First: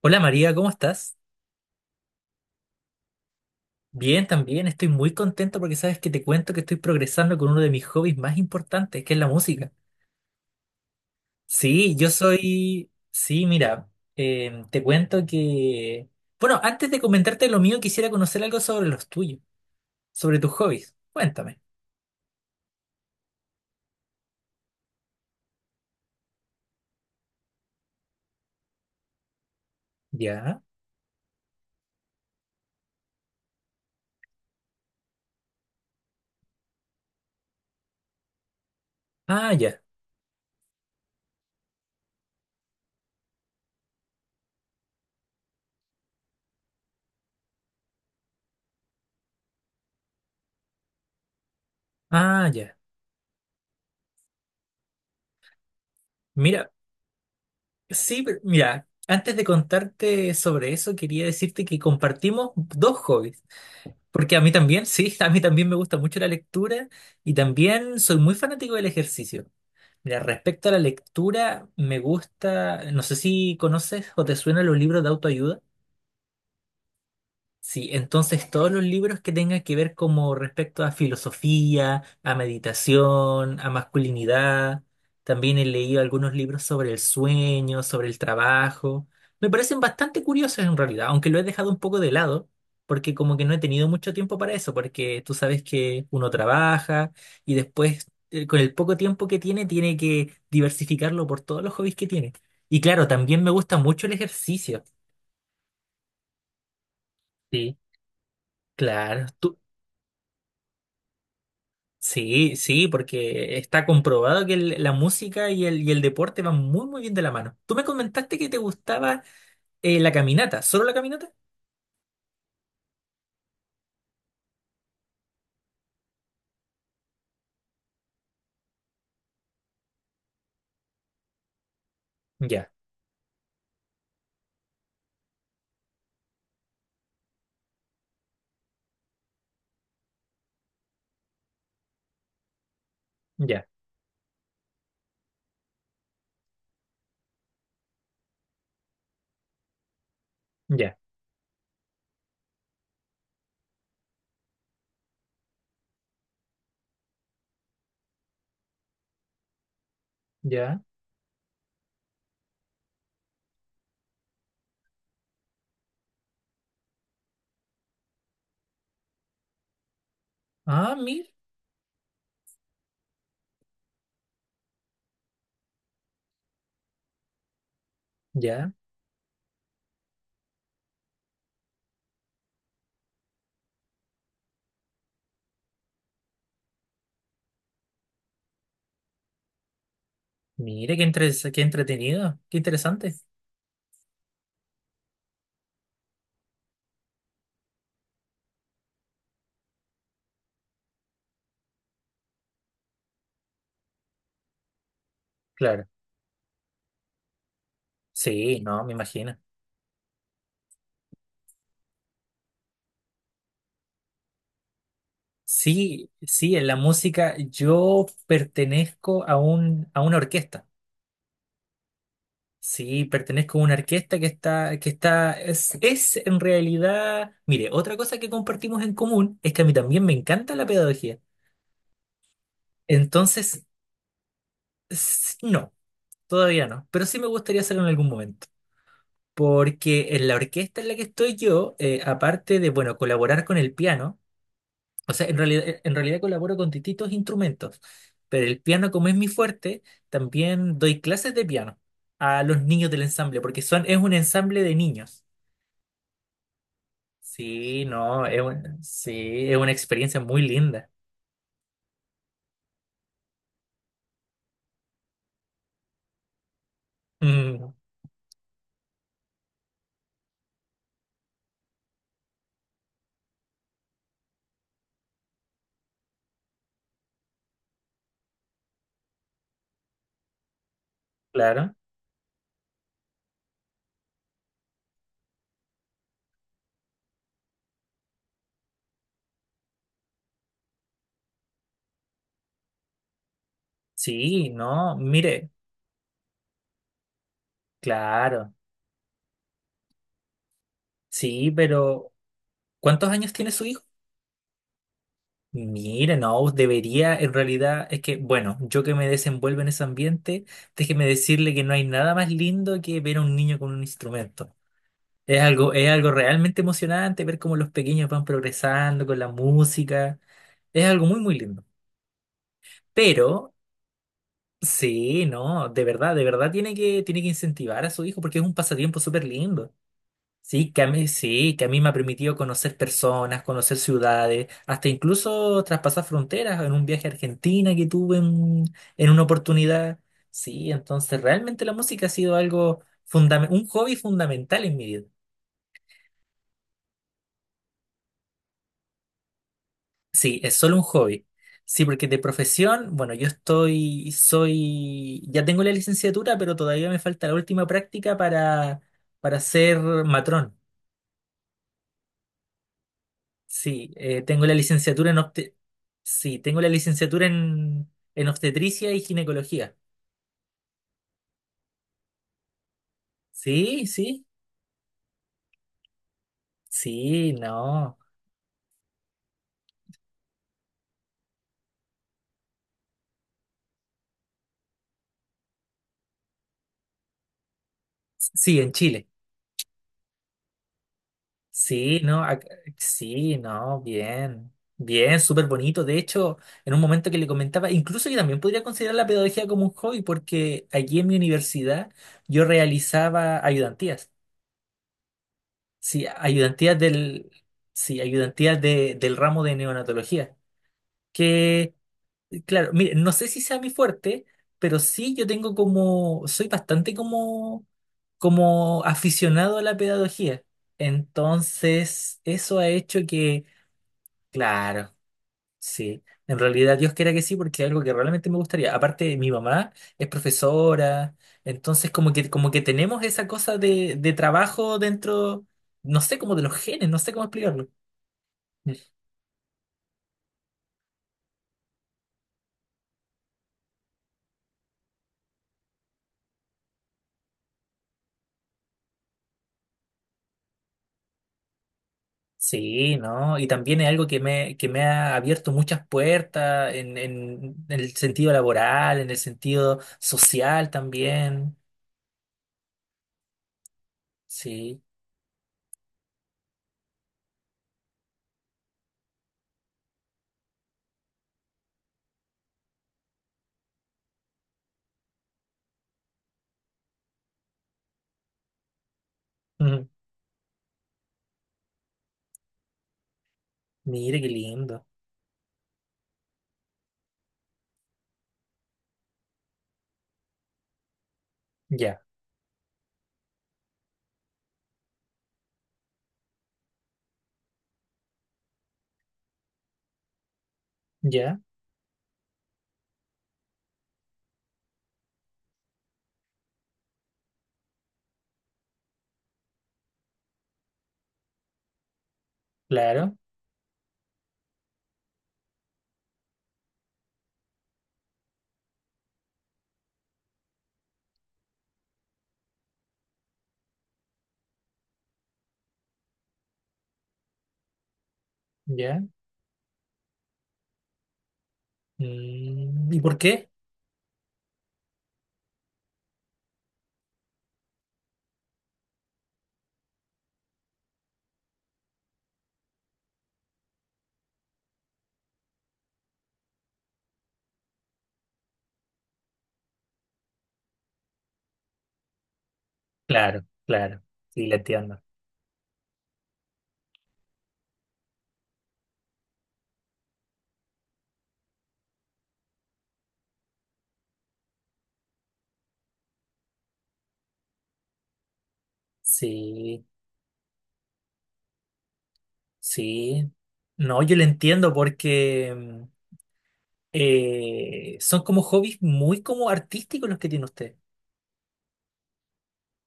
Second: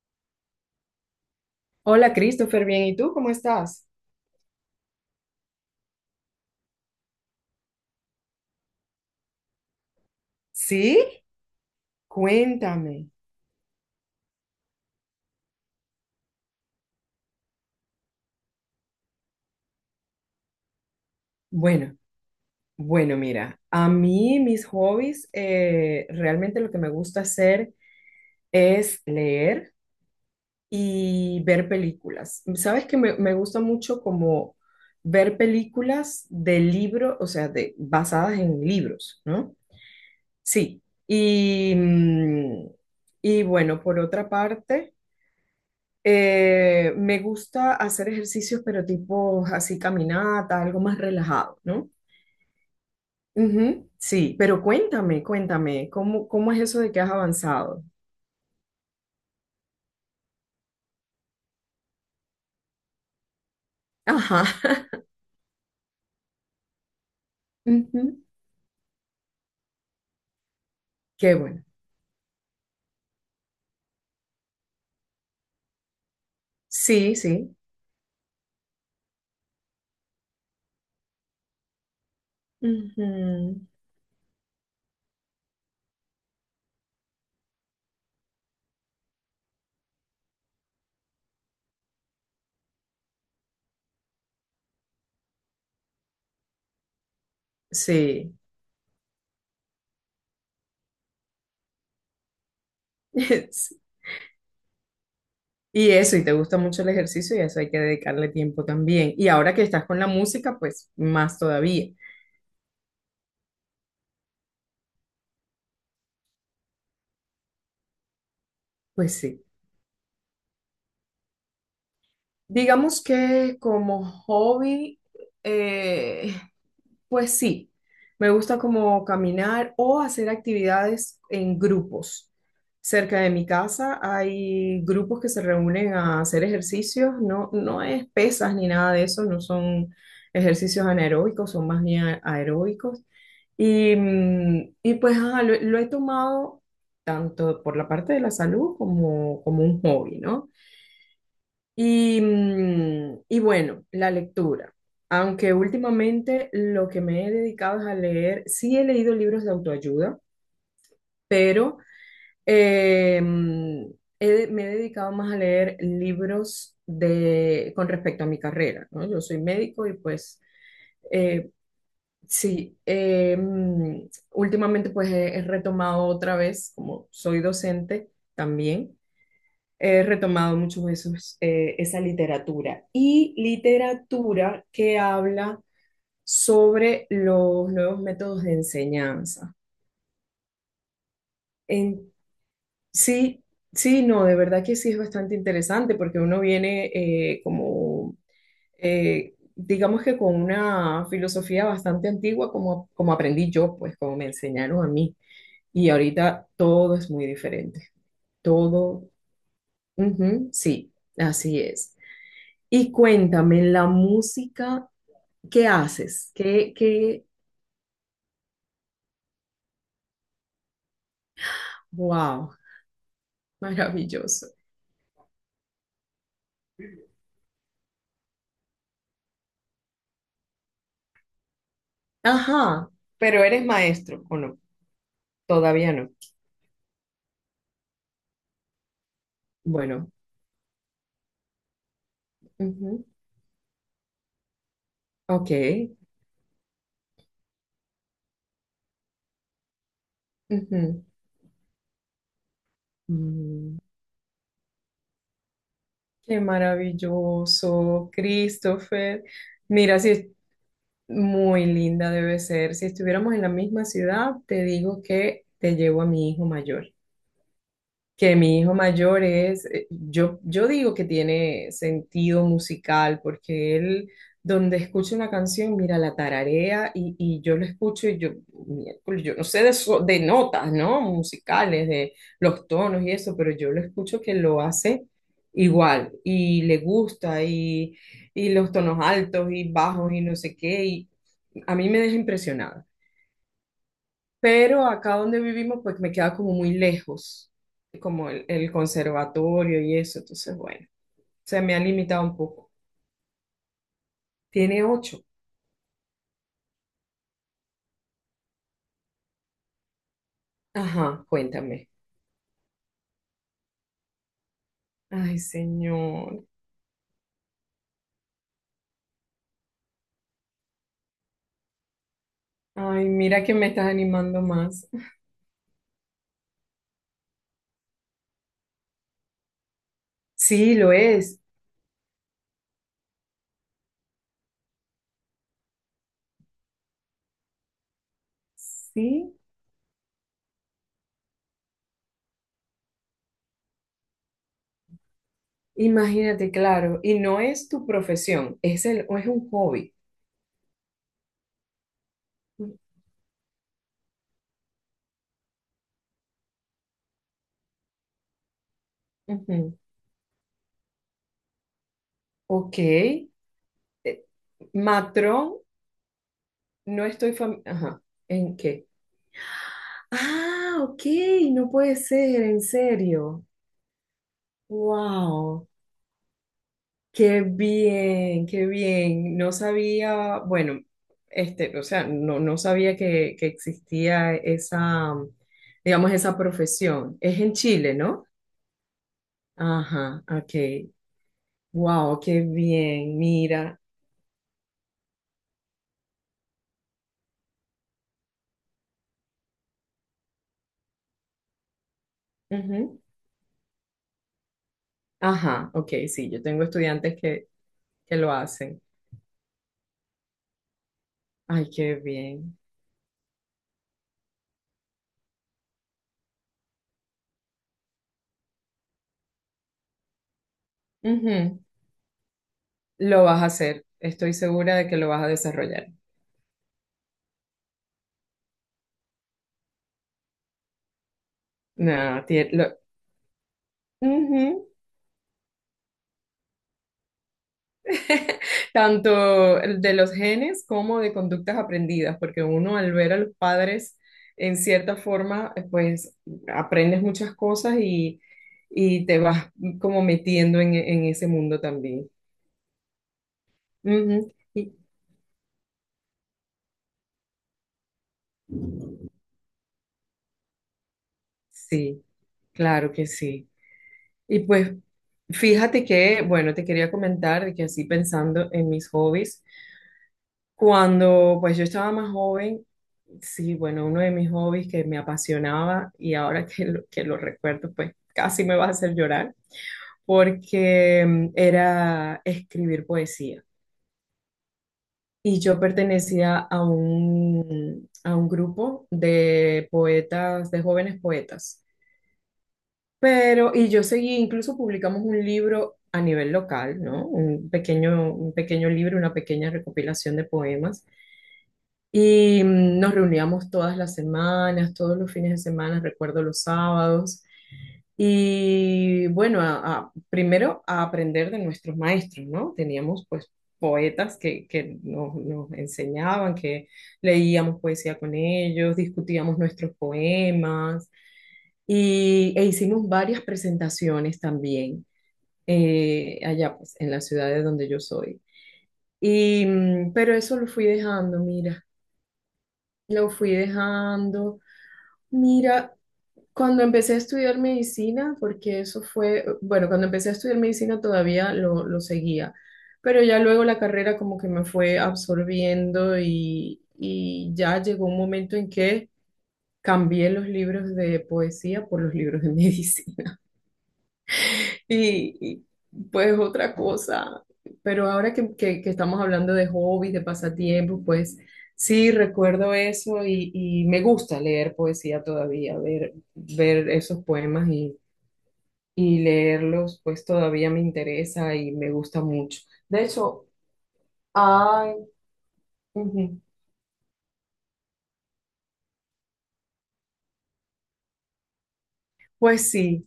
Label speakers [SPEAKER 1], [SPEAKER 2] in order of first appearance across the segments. [SPEAKER 1] Hola María, ¿cómo estás?
[SPEAKER 2] Hola Christopher, bien, ¿y tú cómo estás?
[SPEAKER 1] Bien, también estoy muy contento porque sabes que te cuento que estoy progresando con uno de mis hobbies más importantes, que es la música.
[SPEAKER 2] ¿Sí?
[SPEAKER 1] Sí, yo soy...
[SPEAKER 2] Cuéntame.
[SPEAKER 1] Sí, mira, te cuento que... Bueno, antes de comentarte lo mío, quisiera conocer algo sobre los tuyos, sobre tus hobbies. Cuéntame.
[SPEAKER 2] Bueno, bueno, mira, a mí mis hobbies, realmente lo que me gusta hacer es leer
[SPEAKER 1] ¿Ya?
[SPEAKER 2] y ver películas. Sabes que me gusta mucho como ver películas de libros, o sea, de, basadas en libros,
[SPEAKER 1] Ah,
[SPEAKER 2] ¿no?
[SPEAKER 1] ya.
[SPEAKER 2] Sí. Y, mm, y bueno, por otra parte... me gusta hacer ejercicios, pero tipo así caminata, algo más relajado, ¿no?
[SPEAKER 1] Ah, ya.
[SPEAKER 2] Ujú, sí, pero cuéntame, cómo es
[SPEAKER 1] Mira,
[SPEAKER 2] eso de que has avanzado?
[SPEAKER 1] mira, antes de contarte sobre eso, quería decirte que compartimos dos hobbies. Porque a
[SPEAKER 2] Ajá.
[SPEAKER 1] mí también, sí, a mí también me gusta mucho la lectura y también soy
[SPEAKER 2] Ujú.
[SPEAKER 1] muy fanático del ejercicio. Mira, respecto a la
[SPEAKER 2] Qué bueno.
[SPEAKER 1] lectura, me gusta, no sé si conoces o te suenan los libros de autoayuda.
[SPEAKER 2] Sí, sí.
[SPEAKER 1] Sí, entonces todos los libros que tengan que ver como respecto a filosofía, a meditación, a
[SPEAKER 2] Ujú.
[SPEAKER 1] masculinidad, también he leído algunos libros sobre el sueño, sobre el trabajo, me parecen bastante curiosos en realidad, aunque lo he dejado un poco de lado, porque como que no he tenido mucho tiempo para eso, porque tú sabes que uno trabaja y después
[SPEAKER 2] Sí.
[SPEAKER 1] con el poco tiempo que tiene tiene que diversificarlo por todos los hobbies que tiene. Y claro, también me gusta
[SPEAKER 2] Sí.
[SPEAKER 1] mucho el ejercicio.
[SPEAKER 2] Y eso, y te gusta mucho el ejercicio y a eso hay
[SPEAKER 1] Sí,
[SPEAKER 2] que dedicarle tiempo también.
[SPEAKER 1] claro.
[SPEAKER 2] Y ahora
[SPEAKER 1] ¿Tú?
[SPEAKER 2] que estás con la música, pues más todavía.
[SPEAKER 1] Sí, sí, porque está comprobado que la música y el deporte van muy, muy bien de la mano. Tú me comentaste que te
[SPEAKER 2] Pues
[SPEAKER 1] gustaba
[SPEAKER 2] sí.
[SPEAKER 1] la caminata, ¿solo la caminata?
[SPEAKER 2] Digamos que como hobby, eh, pues sí, me gusta como caminar o hacer actividades en grupos.
[SPEAKER 1] Ya,
[SPEAKER 2] Cerca de mi casa hay grupos que se reúnen a hacer ejercicios, no, no es pesas ni nada de eso, no son ejercicios anaeróbicos, son más bien aeróbicos.
[SPEAKER 1] ya,
[SPEAKER 2] Y pues ajá, lo he tomado tanto por la parte de la salud como, como un hobby, ¿no?
[SPEAKER 1] ya,
[SPEAKER 2] Y bueno, la lectura. Aunque últimamente lo que me he dedicado es a leer, sí he leído libros de autoayuda,
[SPEAKER 1] ya.
[SPEAKER 2] pero eh, mm, me he dedicado más a leer libros de, con respecto a mi carrera, ¿no? Yo soy médico y pues
[SPEAKER 1] Ah, mira,
[SPEAKER 2] eh, sí, últimamente pues he retomado otra vez, como soy docente
[SPEAKER 1] ya.
[SPEAKER 2] también he retomado mucho esos, esa literatura y literatura que habla sobre los nuevos métodos de enseñanza.
[SPEAKER 1] Mira, entre qué
[SPEAKER 2] En,
[SPEAKER 1] entretenido, qué interesante.
[SPEAKER 2] sí, sí, no, de verdad que sí es bastante interesante porque uno viene como, digamos que con una filosofía bastante antigua como, como aprendí yo, pues como me enseñaron a mí.
[SPEAKER 1] Claro,
[SPEAKER 2] Y ahorita todo es muy diferente.
[SPEAKER 1] sí, no, me
[SPEAKER 2] Todo,
[SPEAKER 1] imagino.
[SPEAKER 2] ujú, sí, así es. Y cuéntame, la música, ¿qué
[SPEAKER 1] Sí,
[SPEAKER 2] haces?
[SPEAKER 1] sí, en la
[SPEAKER 2] Qué?
[SPEAKER 1] música yo pertenezco a a una orquesta.
[SPEAKER 2] Wow,
[SPEAKER 1] Sí, pertenezco a una orquesta
[SPEAKER 2] maravilloso.
[SPEAKER 1] es en realidad, mire, otra cosa que compartimos en común es que a mí también me encanta la pedagogía.
[SPEAKER 2] Ajá, pero
[SPEAKER 1] Entonces,
[SPEAKER 2] eres maestro, ¿o no?
[SPEAKER 1] no,
[SPEAKER 2] Todavía no.
[SPEAKER 1] todavía no, pero sí me gustaría hacerlo en algún momento.
[SPEAKER 2] Bueno,
[SPEAKER 1] Porque en la orquesta en la que estoy yo, aparte de, bueno,
[SPEAKER 2] ujú,
[SPEAKER 1] colaborar con el piano, o sea,
[SPEAKER 2] ok.
[SPEAKER 1] en realidad colaboro con distintos instrumentos, pero el piano como es mi fuerte, también doy
[SPEAKER 2] Ujú.
[SPEAKER 1] clases de piano a los niños del ensamble, porque
[SPEAKER 2] Mm,
[SPEAKER 1] es un ensamble de niños.
[SPEAKER 2] qué
[SPEAKER 1] Sí,
[SPEAKER 2] maravilloso,
[SPEAKER 1] no,
[SPEAKER 2] Christopher.
[SPEAKER 1] sí, es una
[SPEAKER 2] Mira, si
[SPEAKER 1] experiencia
[SPEAKER 2] es
[SPEAKER 1] muy linda.
[SPEAKER 2] muy linda debe ser. Si estuviéramos en la misma ciudad, te digo que te llevo a mi hijo mayor.
[SPEAKER 1] Mm,
[SPEAKER 2] Que mi hijo mayor es, yo digo que tiene sentido musical, porque él donde escucha una canción, mira, la tararea y yo lo escucho y yo, miércoles, yo no sé de, de notas, ¿no?
[SPEAKER 1] claro.
[SPEAKER 2] Musicales, de los tonos y eso, pero yo lo escucho que lo hace igual y le y los tonos altos y bajos y no sé qué, y a mí me deja impresionada,
[SPEAKER 1] Sí,
[SPEAKER 2] pero
[SPEAKER 1] no,
[SPEAKER 2] acá donde
[SPEAKER 1] mire,
[SPEAKER 2] vivimos pues me queda como muy lejos, como
[SPEAKER 1] claro.
[SPEAKER 2] el conservatorio y eso, entonces bueno,
[SPEAKER 1] Sí,
[SPEAKER 2] se me ha
[SPEAKER 1] pero
[SPEAKER 2] limitado un poco.
[SPEAKER 1] ¿cuántos años tiene su hijo?
[SPEAKER 2] Tiene ocho.
[SPEAKER 1] Mire, no, debería, en realidad, es que, bueno, yo que me desenvuelvo en ese ambiente, déjeme
[SPEAKER 2] Ajá,
[SPEAKER 1] decirle que no hay
[SPEAKER 2] cuéntame.
[SPEAKER 1] nada más lindo que ver a un niño con un instrumento.
[SPEAKER 2] Ay,
[SPEAKER 1] Es algo
[SPEAKER 2] señor.
[SPEAKER 1] realmente emocionante ver cómo los pequeños van progresando con la música. Es algo muy, muy lindo.
[SPEAKER 2] Ay, mira que
[SPEAKER 1] Pero
[SPEAKER 2] me estás animando más.
[SPEAKER 1] sí, no, de verdad tiene que incentivar a su hijo porque es un pasatiempo súper lindo. Sí,
[SPEAKER 2] Sí,
[SPEAKER 1] que a
[SPEAKER 2] lo
[SPEAKER 1] mí,
[SPEAKER 2] es.
[SPEAKER 1] sí, que a mí me ha permitido conocer personas, conocer ciudades, hasta incluso traspasar fronteras en un viaje a Argentina que tuve en una
[SPEAKER 2] Sí,
[SPEAKER 1] oportunidad. Sí, entonces realmente la música ha sido algo fundamental, un hobby fundamental en mi vida.
[SPEAKER 2] imagínate, claro. Y no es tu profesión, es es un hobby.
[SPEAKER 1] Sí, es solo un hobby. Sí, porque de profesión, bueno, yo estoy, soy, ya tengo la licenciatura, pero todavía me falta la última práctica para ser
[SPEAKER 2] Ujú.
[SPEAKER 1] matrón.
[SPEAKER 2] Ok.
[SPEAKER 1] Sí, tengo la licenciatura en
[SPEAKER 2] Matrón,
[SPEAKER 1] obte- sí, tengo la
[SPEAKER 2] no
[SPEAKER 1] licenciatura
[SPEAKER 2] estoy fam- Ajá.
[SPEAKER 1] en
[SPEAKER 2] ¿En qué?
[SPEAKER 1] obstetricia y ginecología.
[SPEAKER 2] Ah, ok, no puede ser, en serio.
[SPEAKER 1] Sí, sí,
[SPEAKER 2] Wow,
[SPEAKER 1] sí,
[SPEAKER 2] qué
[SPEAKER 1] no.
[SPEAKER 2] bien, qué bien. No sabía, bueno, este, o sea, no, no sabía que existía esa, digamos, esa profesión. Es en Chile, ¿no?
[SPEAKER 1] Sí, en Chile.
[SPEAKER 2] Ajá, ok.
[SPEAKER 1] Sí,
[SPEAKER 2] Wow, qué bien,
[SPEAKER 1] sí, no,
[SPEAKER 2] mira.
[SPEAKER 1] bien, bien, súper bonito. De hecho, en un momento que le comentaba, incluso yo también podría considerar la pedagogía como un hobby, porque allí en mi universidad yo
[SPEAKER 2] Ujú.
[SPEAKER 1] realizaba ayudantías,
[SPEAKER 2] Ajá, ok,
[SPEAKER 1] sí,
[SPEAKER 2] sí, yo tengo
[SPEAKER 1] ayudantías
[SPEAKER 2] estudiantes
[SPEAKER 1] del, sí,
[SPEAKER 2] que lo hacen.
[SPEAKER 1] del ramo de neonatología,
[SPEAKER 2] Ay,
[SPEAKER 1] que,
[SPEAKER 2] qué bien.
[SPEAKER 1] claro, mire, no sé si sea mi fuerte, pero sí yo tengo como, soy bastante como, como aficionado a la pedagogía.
[SPEAKER 2] Ujú.
[SPEAKER 1] Entonces, eso ha hecho
[SPEAKER 2] Lo vas
[SPEAKER 1] que
[SPEAKER 2] a hacer, estoy segura de
[SPEAKER 1] claro,
[SPEAKER 2] que lo vas a desarrollar.
[SPEAKER 1] sí. En realidad Dios quiera que sí, porque es algo que realmente me gustaría. Aparte, mi mamá es profesora, entonces
[SPEAKER 2] No,
[SPEAKER 1] como
[SPEAKER 2] tie-
[SPEAKER 1] que
[SPEAKER 2] lo-
[SPEAKER 1] tenemos esa cosa de
[SPEAKER 2] Ujú.
[SPEAKER 1] trabajo dentro, no sé, como de los genes, no sé cómo explicarlo. Mm.
[SPEAKER 2] Tanto el de los genes como de conductas aprendidas, porque uno al ver a los padres, en cierta forma, pues aprendes muchas cosas y te vas como metiendo en ese mundo también.
[SPEAKER 1] Sí, ¿no? Y también es algo
[SPEAKER 2] Ujú.
[SPEAKER 1] que
[SPEAKER 2] Y-
[SPEAKER 1] me ha abierto muchas puertas en el sentido laboral, en el sentido social también.
[SPEAKER 2] sí, claro que sí. Y pues
[SPEAKER 1] Sí.
[SPEAKER 2] fíjate que, bueno, te quería comentar de que así pensando en mis hobbies. Cuando pues yo estaba más joven, sí, bueno, uno de mis hobbies que me apasionaba y ahora que que lo recuerdo, pues casi me va a hacer llorar,
[SPEAKER 1] Mm.
[SPEAKER 2] porque era escribir poesía.
[SPEAKER 1] Mire qué lindo.
[SPEAKER 2] Y yo pertenecía a a un grupo de poetas, de jóvenes poetas.
[SPEAKER 1] Ya,
[SPEAKER 2] Pero, y yo seguí, incluso publicamos un libro a nivel local, ¿no? Un pequeño libro, una pequeña recopilación de poemas.
[SPEAKER 1] ya,
[SPEAKER 2] Y nos reuníamos todas las semanas, todos los fines de semana, recuerdo los sábados. Y bueno, primero a aprender de nuestros maestros, ¿no? Teníamos
[SPEAKER 1] claro,
[SPEAKER 2] pues poetas que nos enseñaban, que leíamos poesía con ellos, discutíamos nuestros poemas y, e hicimos varias presentaciones también allá pues en la ciudad de donde yo soy.
[SPEAKER 1] ya.
[SPEAKER 2] Pero eso lo fui dejando, mira,
[SPEAKER 1] Mm, ¿y
[SPEAKER 2] lo
[SPEAKER 1] por
[SPEAKER 2] fui
[SPEAKER 1] qué?
[SPEAKER 2] dejando. Mira, cuando empecé a estudiar medicina, porque eso fue, bueno, cuando empecé a estudiar medicina todavía lo seguía, pero ya luego la carrera como que me fue absorbiendo y ya llegó un momento en que cambié los libros de poesía por los libros de medicina.
[SPEAKER 1] Claro, claro, sí, le entiendo.
[SPEAKER 2] Y pues otra cosa, pero ahora que estamos hablando de hobbies, de pasatiempos, pues sí, recuerdo eso y me gusta leer poesía todavía, ver esos poemas y leerlos,
[SPEAKER 1] Sí,
[SPEAKER 2] pues todavía me interesa y me gusta mucho. De hecho,
[SPEAKER 1] sí. No, yo le entiendo
[SPEAKER 2] ay,
[SPEAKER 1] porque
[SPEAKER 2] ujú,
[SPEAKER 1] son como hobbies muy como artísticos los que tiene usted.
[SPEAKER 2] pues sí,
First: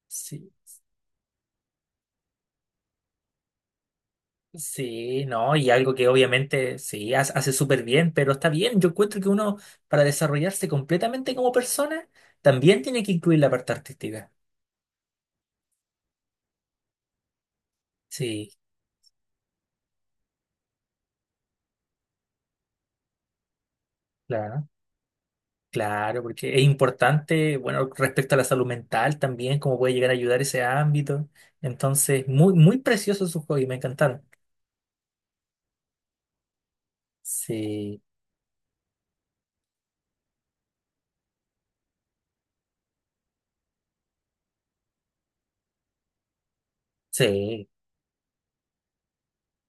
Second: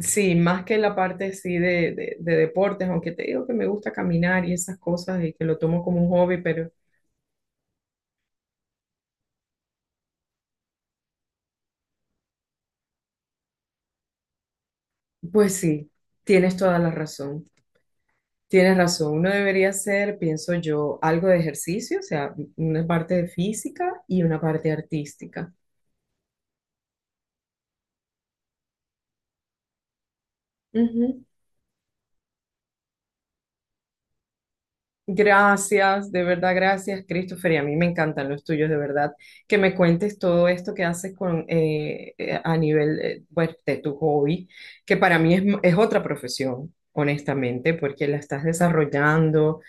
[SPEAKER 2] sí,
[SPEAKER 1] Sí,
[SPEAKER 2] más que la parte sí de, de deportes, aunque te digo que me gusta caminar y esas cosas
[SPEAKER 1] sí,
[SPEAKER 2] y que
[SPEAKER 1] no,
[SPEAKER 2] lo
[SPEAKER 1] y
[SPEAKER 2] tomo
[SPEAKER 1] algo
[SPEAKER 2] como
[SPEAKER 1] que
[SPEAKER 2] un hobby, pero
[SPEAKER 1] obviamente sí hace súper bien, pero está bien. Yo encuentro que uno para desarrollarse completamente como persona también tiene que incluir la parte artística.
[SPEAKER 2] pues sí. Tienes toda la razón.
[SPEAKER 1] Sí,
[SPEAKER 2] Tienes razón, uno debería hacer, pienso yo, algo de ejercicio, o sea, una parte de física y una
[SPEAKER 1] claro.
[SPEAKER 2] parte artística.
[SPEAKER 1] Claro, porque es importante, bueno, respecto a la salud mental también, cómo puede llegar a ayudar ese
[SPEAKER 2] Ujú.
[SPEAKER 1] ámbito. Entonces, muy, muy precioso su hobby, me encantaron.
[SPEAKER 2] Gracias, de verdad, gracias, Christopher, y a mí me
[SPEAKER 1] Sí,
[SPEAKER 2] encantan los tuyos, de verdad, que me cuentes todo esto que haces con, a nivel, pues, de tu hobby, que para mí es otra profesión,
[SPEAKER 1] sí,
[SPEAKER 2] honestamente, porque la estás desarrollando,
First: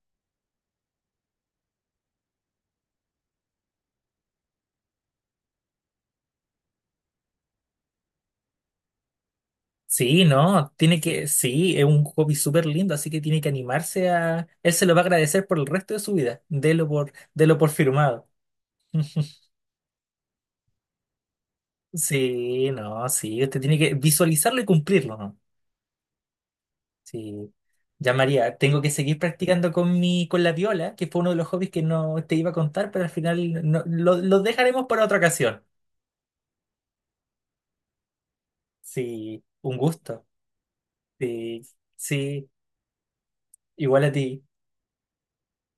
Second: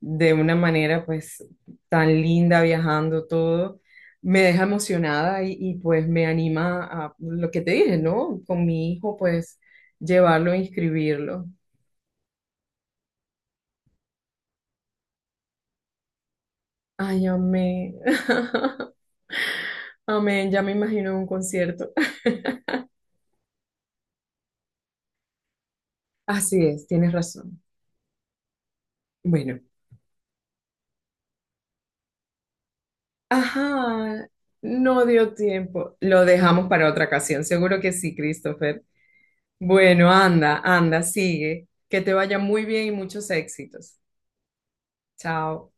[SPEAKER 2] de una manera pues tan linda viajando todo, me deja emocionada y pues me anima a lo que te dije, ¿no? Con mi hijo pues
[SPEAKER 1] sí,
[SPEAKER 2] llevarlo e
[SPEAKER 1] no, tiene que,
[SPEAKER 2] inscribirlo.
[SPEAKER 1] sí, es un hobby súper lindo, así que tiene que animarse a, él se lo va a agradecer por el resto de su vida, délo por,
[SPEAKER 2] Ay,
[SPEAKER 1] délo por
[SPEAKER 2] amén.
[SPEAKER 1] firmado.
[SPEAKER 2] Amén, ya me imagino un concierto.
[SPEAKER 1] Sí, no, sí, usted tiene que visualizarlo y cumplirlo, ¿no?
[SPEAKER 2] Así es, tienes
[SPEAKER 1] Sí.
[SPEAKER 2] razón.
[SPEAKER 1] Ya María, tengo que seguir
[SPEAKER 2] Bueno,
[SPEAKER 1] practicando con la viola, que fue uno de los hobbies que no te iba a contar, pero al final
[SPEAKER 2] ajá,
[SPEAKER 1] lo dejaremos para
[SPEAKER 2] no
[SPEAKER 1] otra
[SPEAKER 2] dio
[SPEAKER 1] ocasión.
[SPEAKER 2] tiempo. Lo dejamos para otra ocasión, seguro que sí, Christopher.
[SPEAKER 1] Sí, un
[SPEAKER 2] Bueno,
[SPEAKER 1] gusto.
[SPEAKER 2] anda, anda,
[SPEAKER 1] Sí,
[SPEAKER 2] sigue. Que te vaya
[SPEAKER 1] sí,
[SPEAKER 2] muy bien y muchos éxitos.
[SPEAKER 1] igual a ti.
[SPEAKER 2] Chao.